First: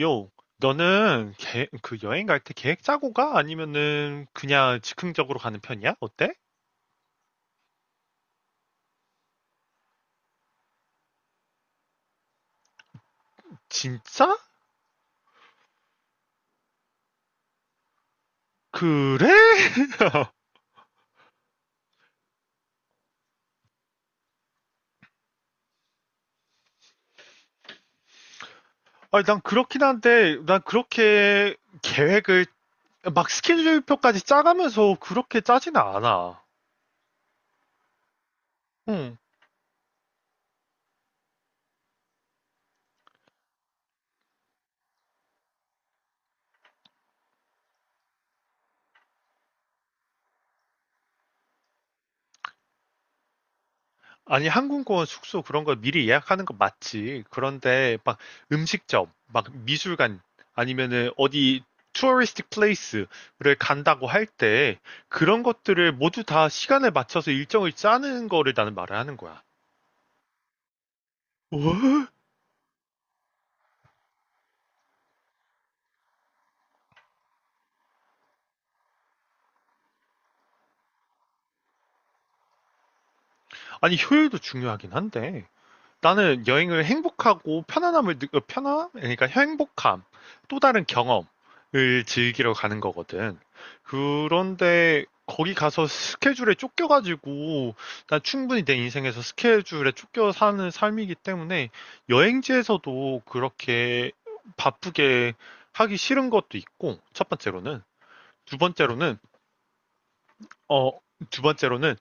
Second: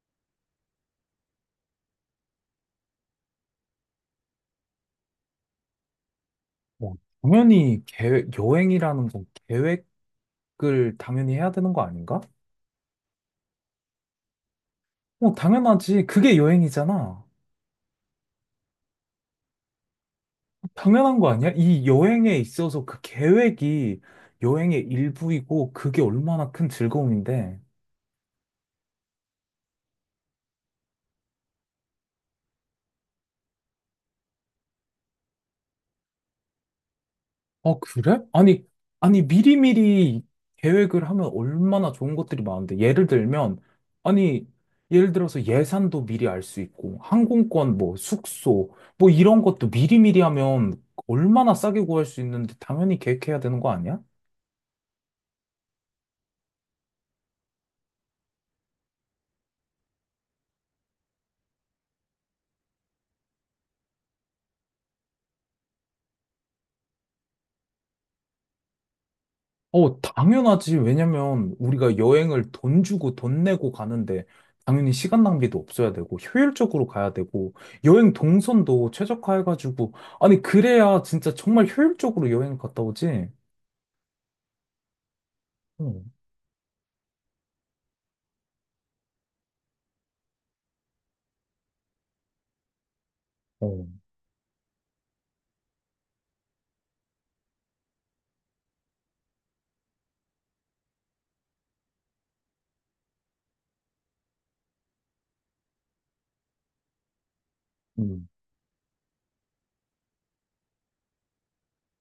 요, 너는 그 여행 갈 때 계획 짜고 가? 아니면은 그냥 즉흥적으로 가는 편이야? 어때? 뭐, 당연히 계획, 여행이라는 건 계획을 당연히 해야 되는 거 아닌가? 진짜? 뭐, 당연하지. 그게 여행이잖아. 그래? 당연한 거 아니야? 이 여행에 있어서 그 계획이 여행의 일부이고 그게 얼마나 큰 즐거움인데. 아니, 난 그렇긴 한데, 난 그렇게 계획을 막 스케줄표까지 짜가면서 그렇게 짜지는 않아. 아, 그래? 아니, 응. 아니, 미리미리 계획을 하면 얼마나 좋은 것들이 많은데. 예를 들면, 아니, 예를 들어서 예산도 미리 알 수 있고, 항공권, 뭐, 숙소, 뭐, 이런 것도 미리미리 하면 얼마나 싸게 구할 수 있는데, 당연히 계획해야 되는 거 아니야? 아니, 항공권 숙소 그런 거 미리 예약하는 거 맞지. 그런데 막 음식점, 막 미술관 아니면은 어디 투어리스틱 플레이스를 간다고 할 때 그런 것들을 모두 다 시간에 맞춰서 일정을 짜는 거를 나는 말을 하는 거야. 어, 당연하지. 왜냐면 우리가 어? 여행을 돈 주고 돈 내고 가는데 당연히 시간 낭비도 없어야 되고 효율적으로 가야 되고 여행 동선도 최적화해가지고 아니 그래야 진짜 정말 효율적으로 여행 갔다 오지. 아니, 효율도 중요하긴 한데. 어. 나는 여행을 행복하고 편안함을 편안 그러니까 행복함 또 다른 경험을 즐기러 가는 거거든. 음. 그런데 거기 가서 스케줄에 쫓겨가지고 난 충분히 내 인생에서 스케줄에 쫓겨 사는 삶이기 때문에 여행지에서도 그렇게 바쁘게 하기 싫은 것도 있고 첫 번째로는 음. 두 번째로는 어 두 번째로는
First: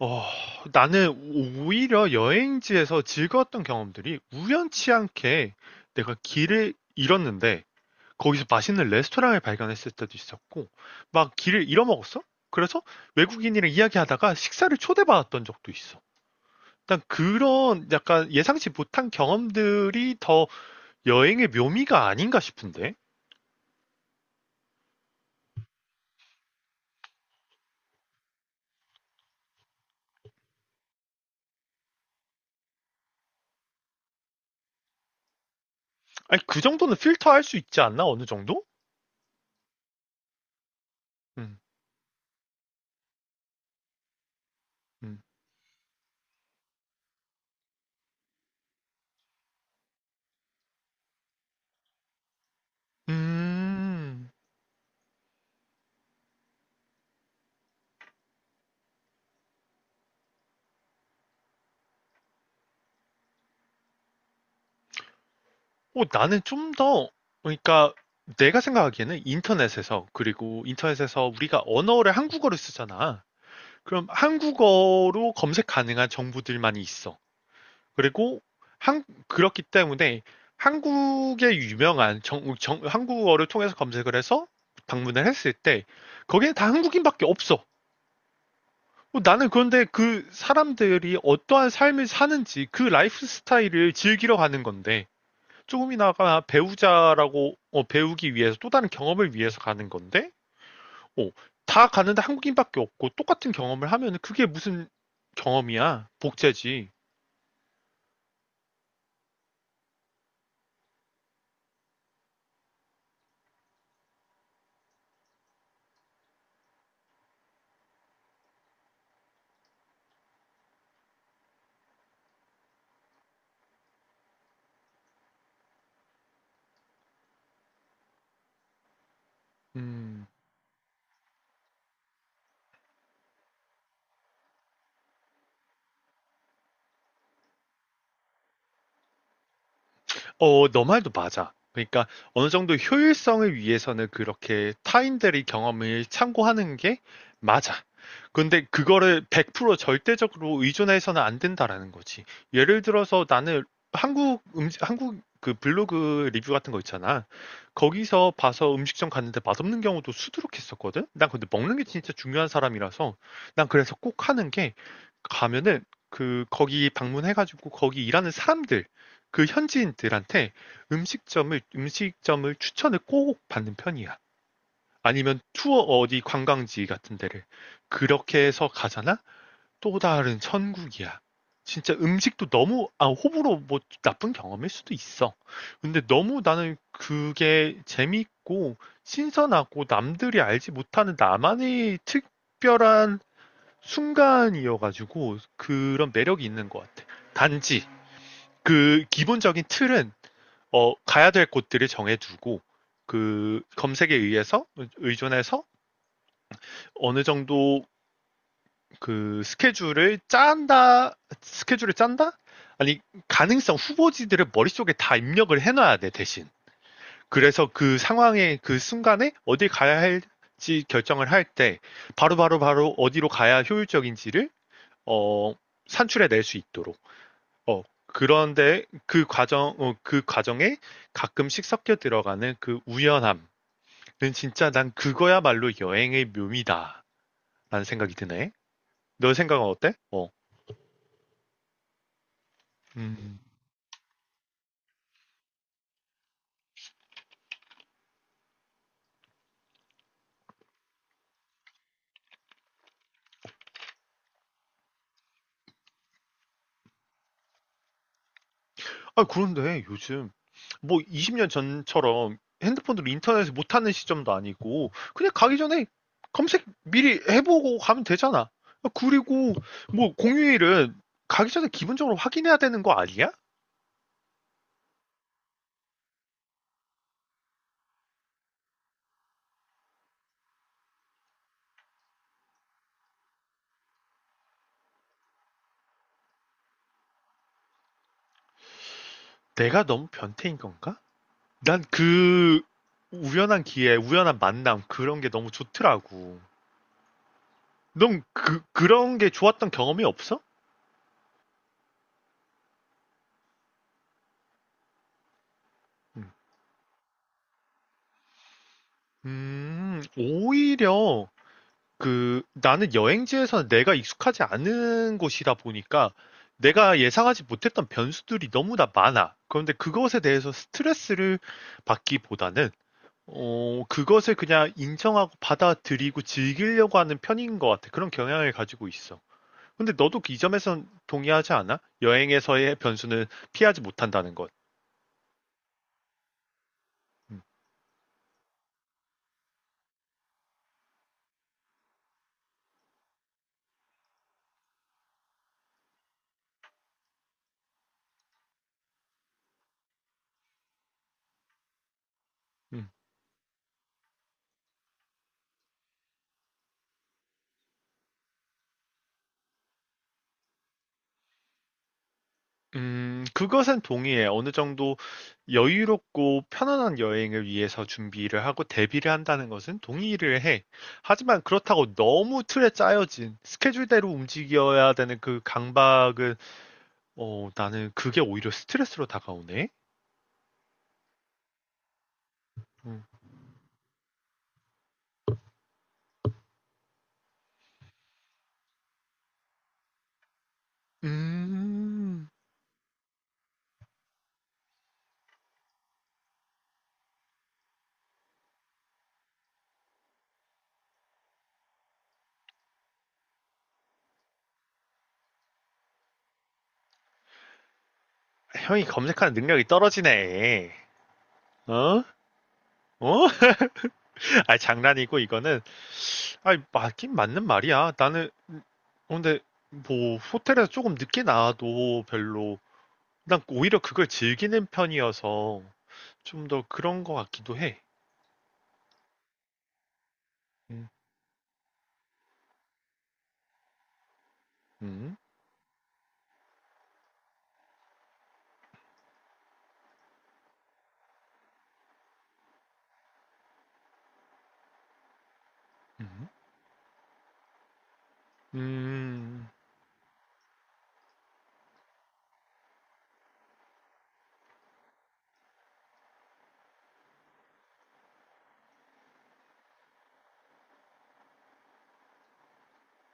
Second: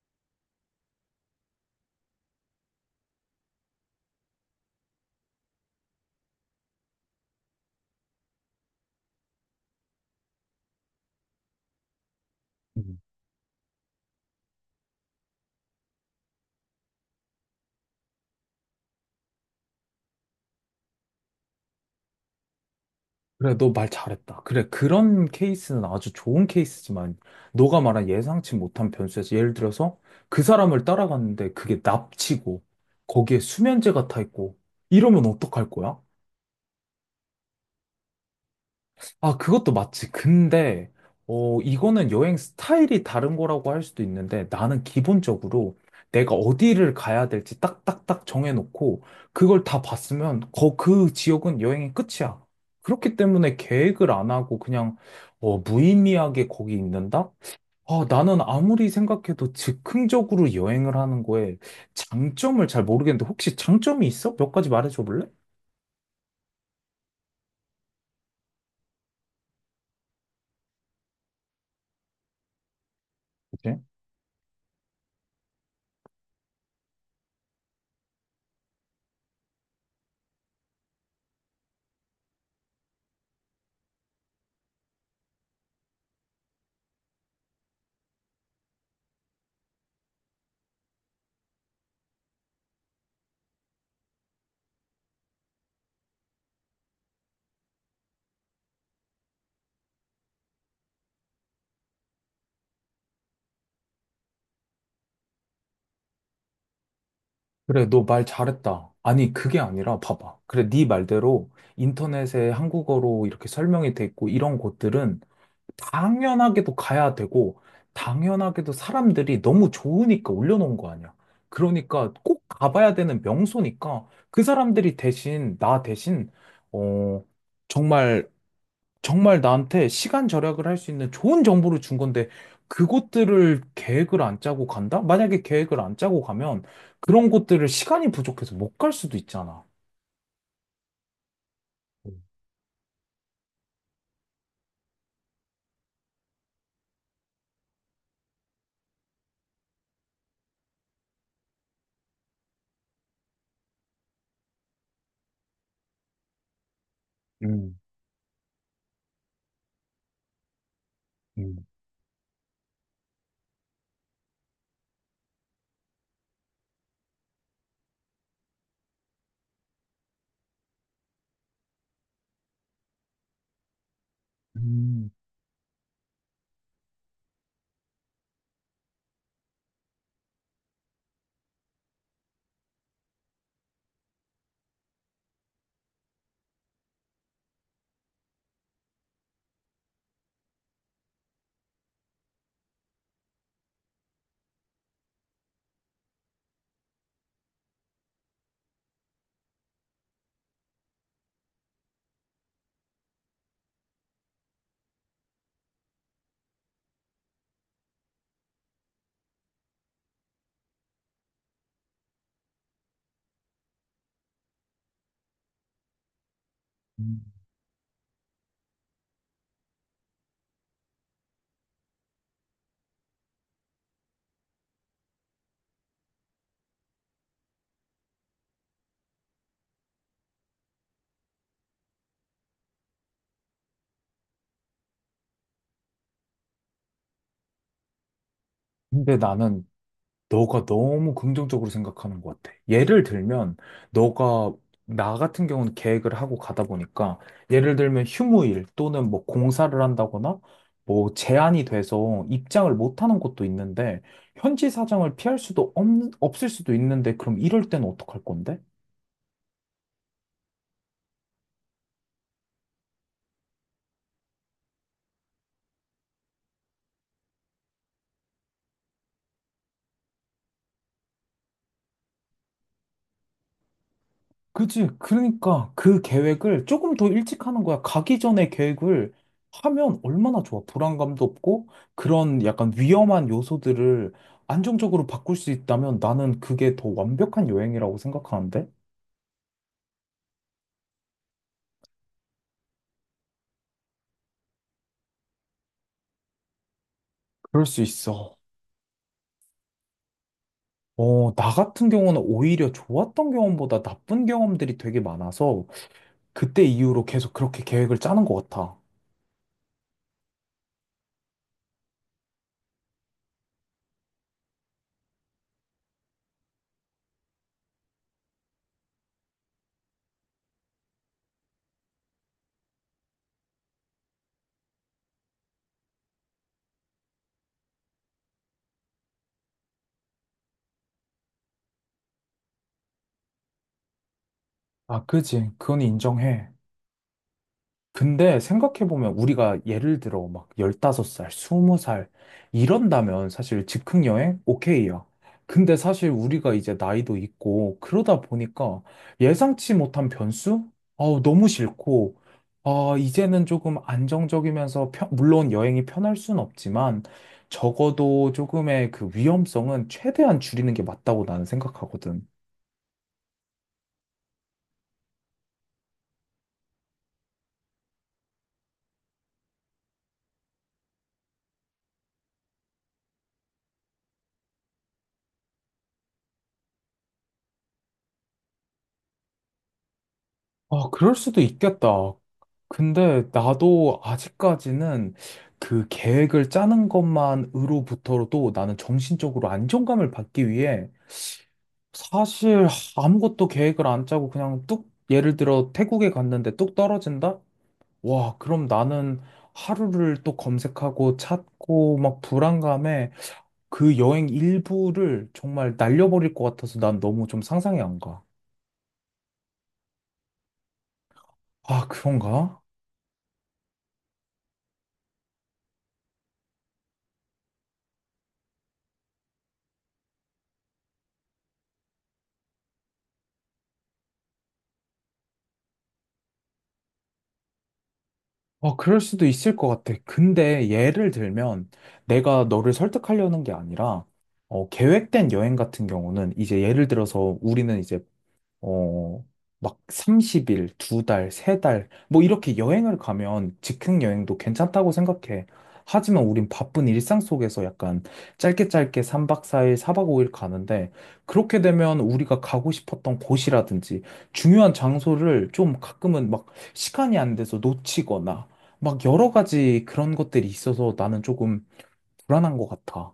어, 나는 오히려 여행지에서 즐거웠던 경험들이 우연치 않게 내가 길을 잃었는데 거기서 맛있는 레스토랑을 발견했을 때도 있었고 막 길을 잃어먹었어? 그래서 음. 외국인이랑 이야기하다가 식사를 초대받았던 적도 있어. 난 그런 약간 예상치 못한 경험들이 더 여행의 묘미가 아닌가 싶은데? 그래, 너 말 잘했다. 그래, 그런 케이스는 아주 좋은 케이스지만, 너가 말한 예상치 못한 변수에서 예를 들어서 그 사람을 따라갔는데 그게 납치고, 거기에 수면제가 타 있고, 이러면 어떡할 거야? 아니, 그 정도는 필터할 수 있지 않나? 어느 정도? 아, 그것도 맞지. 근데, 음. 어, 이거는 여행 스타일이 다른 거라고 할 수도 있는데, 나는 음. 기본적으로 내가 어디를 가야 될지 딱딱딱 정해놓고, 그걸 다 봤으면, 그 지역은 여행의 끝이야. 그렇기 때문에 계획을 안 음. 하고 그냥, 어, 무의미하게 거기 있는다? 아, 나는 아무리 생각해도 즉흥적으로 여행을 하는 거에 장점을 잘 모르겠는데, 혹시 장점이 있어? 몇 가지 말해줘 볼래? 나는 좀 더, 그러니까 내가 생각하기에는 인터넷에서, 그리고 인터넷에서 우리가 언어를 한국어를 쓰잖아. 그럼 한국어로 검색 가능한 정보들만이 있어. 그리고 그렇기 때문에 한국의 유명한 한국어를 통해서 검색을 해서 방문을 했을 때 거기에 다 한국인밖에 없어. 나는 그런데 그 사람들이 어떠한 삶을 사는지 그 라이프 스타일을 즐기러 가는 건데 조금이나마 배우자라고 배우기 위해서 또 다른 경험을 위해서 가는 건데 어, 다 가는데 한국인밖에 없고 똑같은 경험을 하면 그게 무슨 경험이야 복제지. 그래, 너 말 잘했다. 아니, 그게 아니라, 봐봐. 그래, 네 말대로 인터넷에 한국어로 이렇게 설명이 돼 있고, 이런 곳들은 당연하게도 가야 되고, 당연하게도 사람들이 너무 좋으니까 올려놓은 거 아니야. 그러니까 꼭 가봐야 되는 명소니까, 그 사람들이 대신, 나 대신, 어, 정말 정말 나한테 시간 음. 절약을 할 수 있는 좋은 정보를 준 건데, 그곳들을 계획을 안 짜고 간다? 만약에 계획을 안 짜고 가면 그런 곳들을 시간이 부족해서 못 갈 수도 있잖아. 너 말도 맞아. 그러니까 어느 정도 효율성을 위해서는 그렇게 타인들의 경험을 참고하는 게 맞아. 근데 그거를 100% 절대적으로 의존해서는 안 된다라는 거지. 예를 들어서 나는 한국 음식, 한국 그 블로그 리뷰 같은 거 있잖아. 음. 거기서 봐서 음식점 갔는데 맛없는 경우도 수두룩했었거든? 난 근데 음. 먹는 게 진짜 중요한 사람이라서 난 그래서 꼭 하는 게 가면은 그 거기 방문해가지고 거기 일하는 사람들 그 현지인들한테 음식점을 추천을 꼭 받는 편이야. 음. 아니면 투어 어디 관광지 같은 데를 그렇게 해서 가잖아? 또 다른 천국이야. 진짜 음식도 너무 아 호불호 뭐 나쁜 경험일 수도 있어. 근데 너무 나는 그게 재밌고 신선하고 남들이 알지 못하는 나만의 특별한 순간이어가지고 그런 매력이 있는 것 같아. 단지 그 기본적인 틀은 가야 될 곳들을 정해두고 그 검색에 의해서 의존해서 어느 정도 그 스케줄을 짠다 아니 가능성 후보지들을 머릿속에 다 입력을 해놔야 돼 대신 음. 그래서 그 상황에 그 순간에 어디 가야 할지 결정을 할 때 바로바로 바로 어디로 가야 효율적인지를 어 산출해 낼 수 있도록 그런데 그 과정에 가끔씩 섞여 들어가는 그 우연함 그 진짜 난 그거야말로 여행의 묘미다. 라는 생각이 드네. 근데 너 생각은 나는 어때? 어. 너가 너무 긍정적으로 생각하는 것 같아. 예를 음. 들면, 너가, 나 같은 경우는 계획을 하고 가다 보니까, 예를 들면 휴무일 또는 뭐 공사를 한다거나, 뭐 제한이 돼서 입장을 못 하는 곳도 있는데, 현지 사정을 피할 수도 없, 없을 수도 있는데, 그럼 이럴 땐 어떡할 건데? 아, 그런데 요즘 뭐 20년 전처럼 핸드폰으로 인터넷을 못하는 시점도 아니고 그냥 가기 전에 검색 미리 해보고 가면 되잖아. 아, 그리고 뭐 공휴일은 가기 전에 기본적으로 확인해야 되는 거 아니야? 그치. 그러니까 그 계획을 조금 더 일찍 하는 거야. 가기 전에 계획을 하면 얼마나 좋아. 불안감도 없고 그런 약간 위험한 요소들을 안정적으로 바꿀 수 있다면 나는 그게 더 완벽한 여행이라고 생각하는데? 내가 너무 변태인 건가? 난 그 우연한 기회, 우연한 만남 그런 게 너무 좋더라고. 그럴 수 넌 있어. 그런 게 좋았던 경험이 없어? 어, 나 같은 경우는 오히려 좋았던 경험보다 나쁜 경험들이 되게 많아서 음, 그때 이후로 계속 그렇게 계획을 짜는 것 같아. 오히려 그 나는 여행지에서 내가 익숙하지 않은 곳이다 보니까 내가 예상하지 못했던 변수들이 너무나 많아. 그런데 그것에 대해서 스트레스를 받기보다는 그것을 그냥 인정하고 받아들이고 즐기려고 하는 편인 것 같아. 그런 경향을 가지고 있어. 근데 너도 그 이 점에선 동의하지 않아? 여행에서의 변수는 피하지 못한다는 것. 아, 그지. 그건 인정해. 음, 근데 생각해보면 우리가 예를 들어 막 15살, 20살 이런다면 사실 즉흥여행 오케이야. 근데 사실 우리가 이제 나이도 있고 그러다 보니까 예상치 못한 변수? 아우, 너무 싫고, 음. 아, 이제는 조금 안정적이면서 물론 여행이 편할 순 없지만 적어도 조금의 그 위험성은 최대한 줄이는 게 맞다고 나는 생각하거든. 그것은 동의해 어느 정도 여유롭고 편안한 여행을 위해서 준비를 하고 대비를 한다는 것은 동의를 해. 하지만 그렇다고 너무 틀에 짜여진 스케줄대로 움직여야 되는 그 강박은, 나는 그게 오히려 스트레스로 다가오네. 아, 그럴 수도 있겠다. 음, 근데 나도 아직까지는 그 계획을 짜는 것만으로부터도 나는 정신적으로 안정감을 받기 위해 음, 사실 아무것도 계획을 안 짜고 그냥 뚝, 예를 들어 태국에 갔는데 뚝 떨어진다? 와, 그럼 나는 하루를 또 검색하고 찾고 막 불안감에 그 여행 일부를 정말 날려버릴 것 같아서 난 너무 좀 상상이 안 가. 형이 검색하는 능력이 떨어지네. 아, 어? 그런가? 어? 아, 장난이고, 이거는. 아니, 맞긴 맞는 말이야. 나는, 근데, 뭐, 호텔에서 조금 늦게 나와도 별로, 난 오히려 그걸 즐기는 편이어서, 좀 더 그런 것 같기도 해. 아, 그럴 수도 있을 것 같아. 근데 음. 예를 들면 내가 너를 설득하려는 게 아니라 어, 음. 계획된 여행 같은 경우는 이제 예를 들어서 우리는 이제 어, 막 30일, 두 달, 세 달, 뭐 이렇게 여행을 가면 즉흥 여행도 괜찮다고 생각해. 하지만 음. 우린 바쁜 일상 속에서 약간 짧게 짧게 3박 음. 4일, 4박 5일 가는데 그렇게 되면 우리가 가고 싶었던 곳이라든지 중요한 장소를 좀 가끔은 막 시간이 안 돼서 놓치거나 막 여러 가지 그런 것들이 있어서 나는 조금 불안한 것 같아.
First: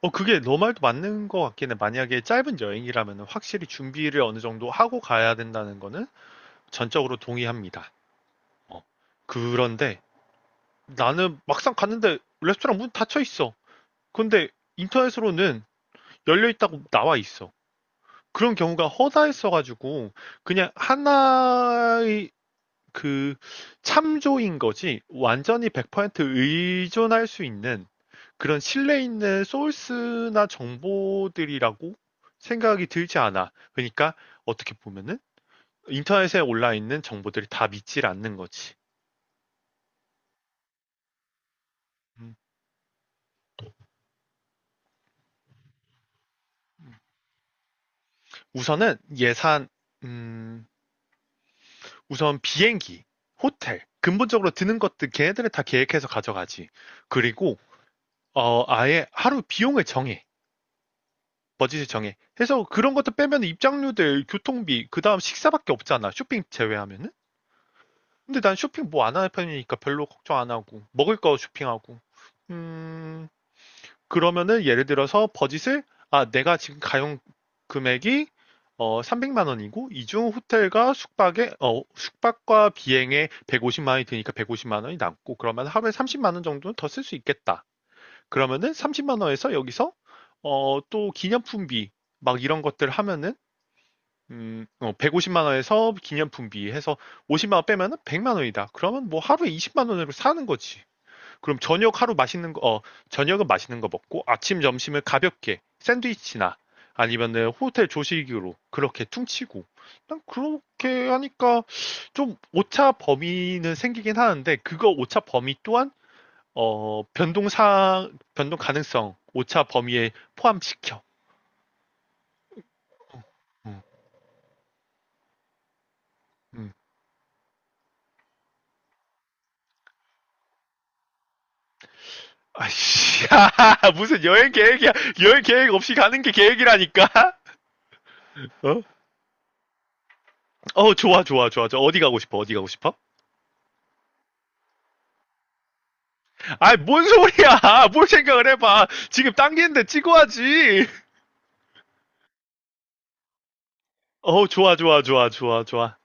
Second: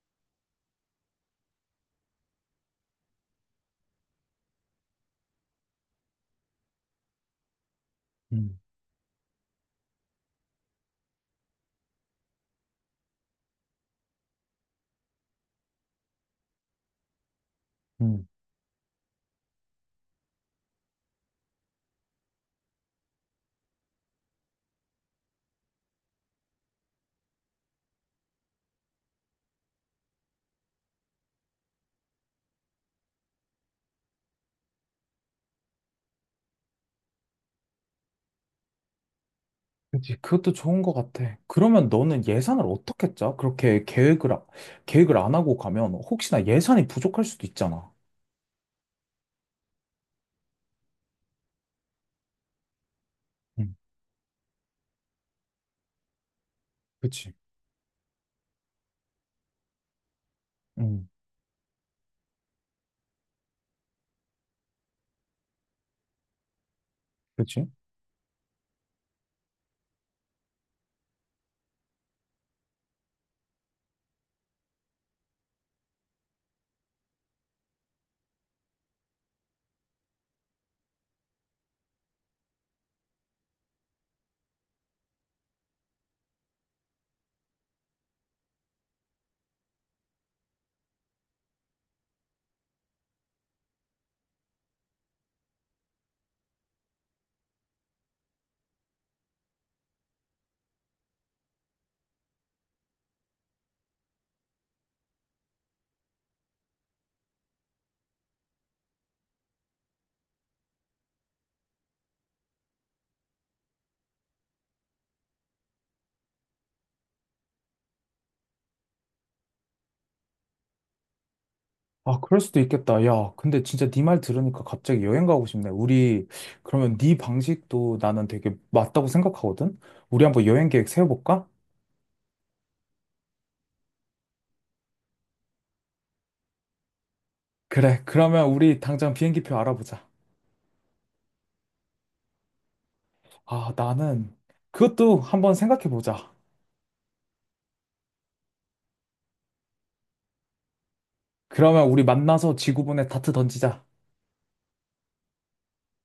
그게 너 말도 맞는 것 같긴 해. 만약에 짧은 여행이라면 확실히 준비를 어느 정도 하고 가야 된다는 거는 전적으로 동의합니다. 음. 어. 그런데, 나는 막상 갔는데, 레스토랑 문 닫혀 있어. 근데, 인터넷으로는 열려 있다고 나와 있어. 음. 그런 경우가 허다했어가지고 그냥 하나의 그 참조인 거지 완전히 100% 의존할 수 있는 그런 신뢰 있는 소스나 정보들이라고 생각이 들지 않아. 그러니까 어떻게 보면은 인터넷에 올라 있는 정보들이 다 믿질 않는 거지. 그치, 그것도 좋은 것 같아. 그러면 너는 음, 예산을 어떻게 짜? 그렇게 계획을. 계획을 안 하고 가면 혹시나 예산이 부족할 수도 있잖아. 우선은 예산, 음, 우선 비행기, 응. 호텔, 근본적으로 드는 것들 걔네들은 다 계획해서 가져가지. 그치. 그리고 아예 하루 비용을 정해. 응. 버짓을 정해. 해서 그런 것도 빼면 입장료들, 교통비, 그 다음 식사밖에 없잖아. 쇼핑 제외하면은. 그치? 근데 난 쇼핑 뭐 안 하는 편이니까 별로 걱정 안 하고. 먹을 거 쇼핑하고. 음, 그러면은 예를 들어서 버짓을, 아, 내가 지금 가용 금액이 300만 원이고, 이중 호텔과 숙박에, 숙박과 비행에 150만 원이 드니까 150만 원이 남고, 그러면 하루에 30만 원 정도는 더 쓸 수 있겠다. 그러면은 30만 원에서 여기서 또 기념품비 막 이런 것들 하면은 150만 원에서 기념품비 해서 50만 원 빼면은 100만 원이다. 그러면 뭐 하루에 20만 원으로 사는 거지. 그럼 저녁 하루 맛있는 거, 저녁은 맛있는 거 먹고 아침 점심을 가볍게 샌드위치나 아니면은 호텔 조식으로 그렇게 퉁치고 난 그렇게 하니까 좀 오차 범위는 생기긴 하는데 그거 오차 범위 또한 어, 변동사, 변동 가능성, 오차 범위에 포함시켜. 아, 그럴 수도 있겠다. 야, 근데 음. 진짜 네 말 들으니까 갑자기 여행 가고 싶네. 우리, 음. 그러면 네 방식도 나는 되게 맞다고 생각하거든? 우리 한번 여행 계획 세워볼까? 아이씨, 무슨 여행 계획이야. 여행 계획 없이 가는 게 계획이라니까? 그래, 그러면 우리 어? 당장 비행기표 알아보자. 어, 좋아, 좋아, 좋아. 저 어디 가고 싶어? 어디 가고 싶어? 아, 나는 그것도 한번 생각해보자. 아이, 뭔 소리야! 뭘 생각을 해봐. 지금 당기는데 찍어야지. 그러면 우리 만나서 지구본에 다트 던지자. 어, 좋아, 좋아, 좋아, 좋아, 좋아.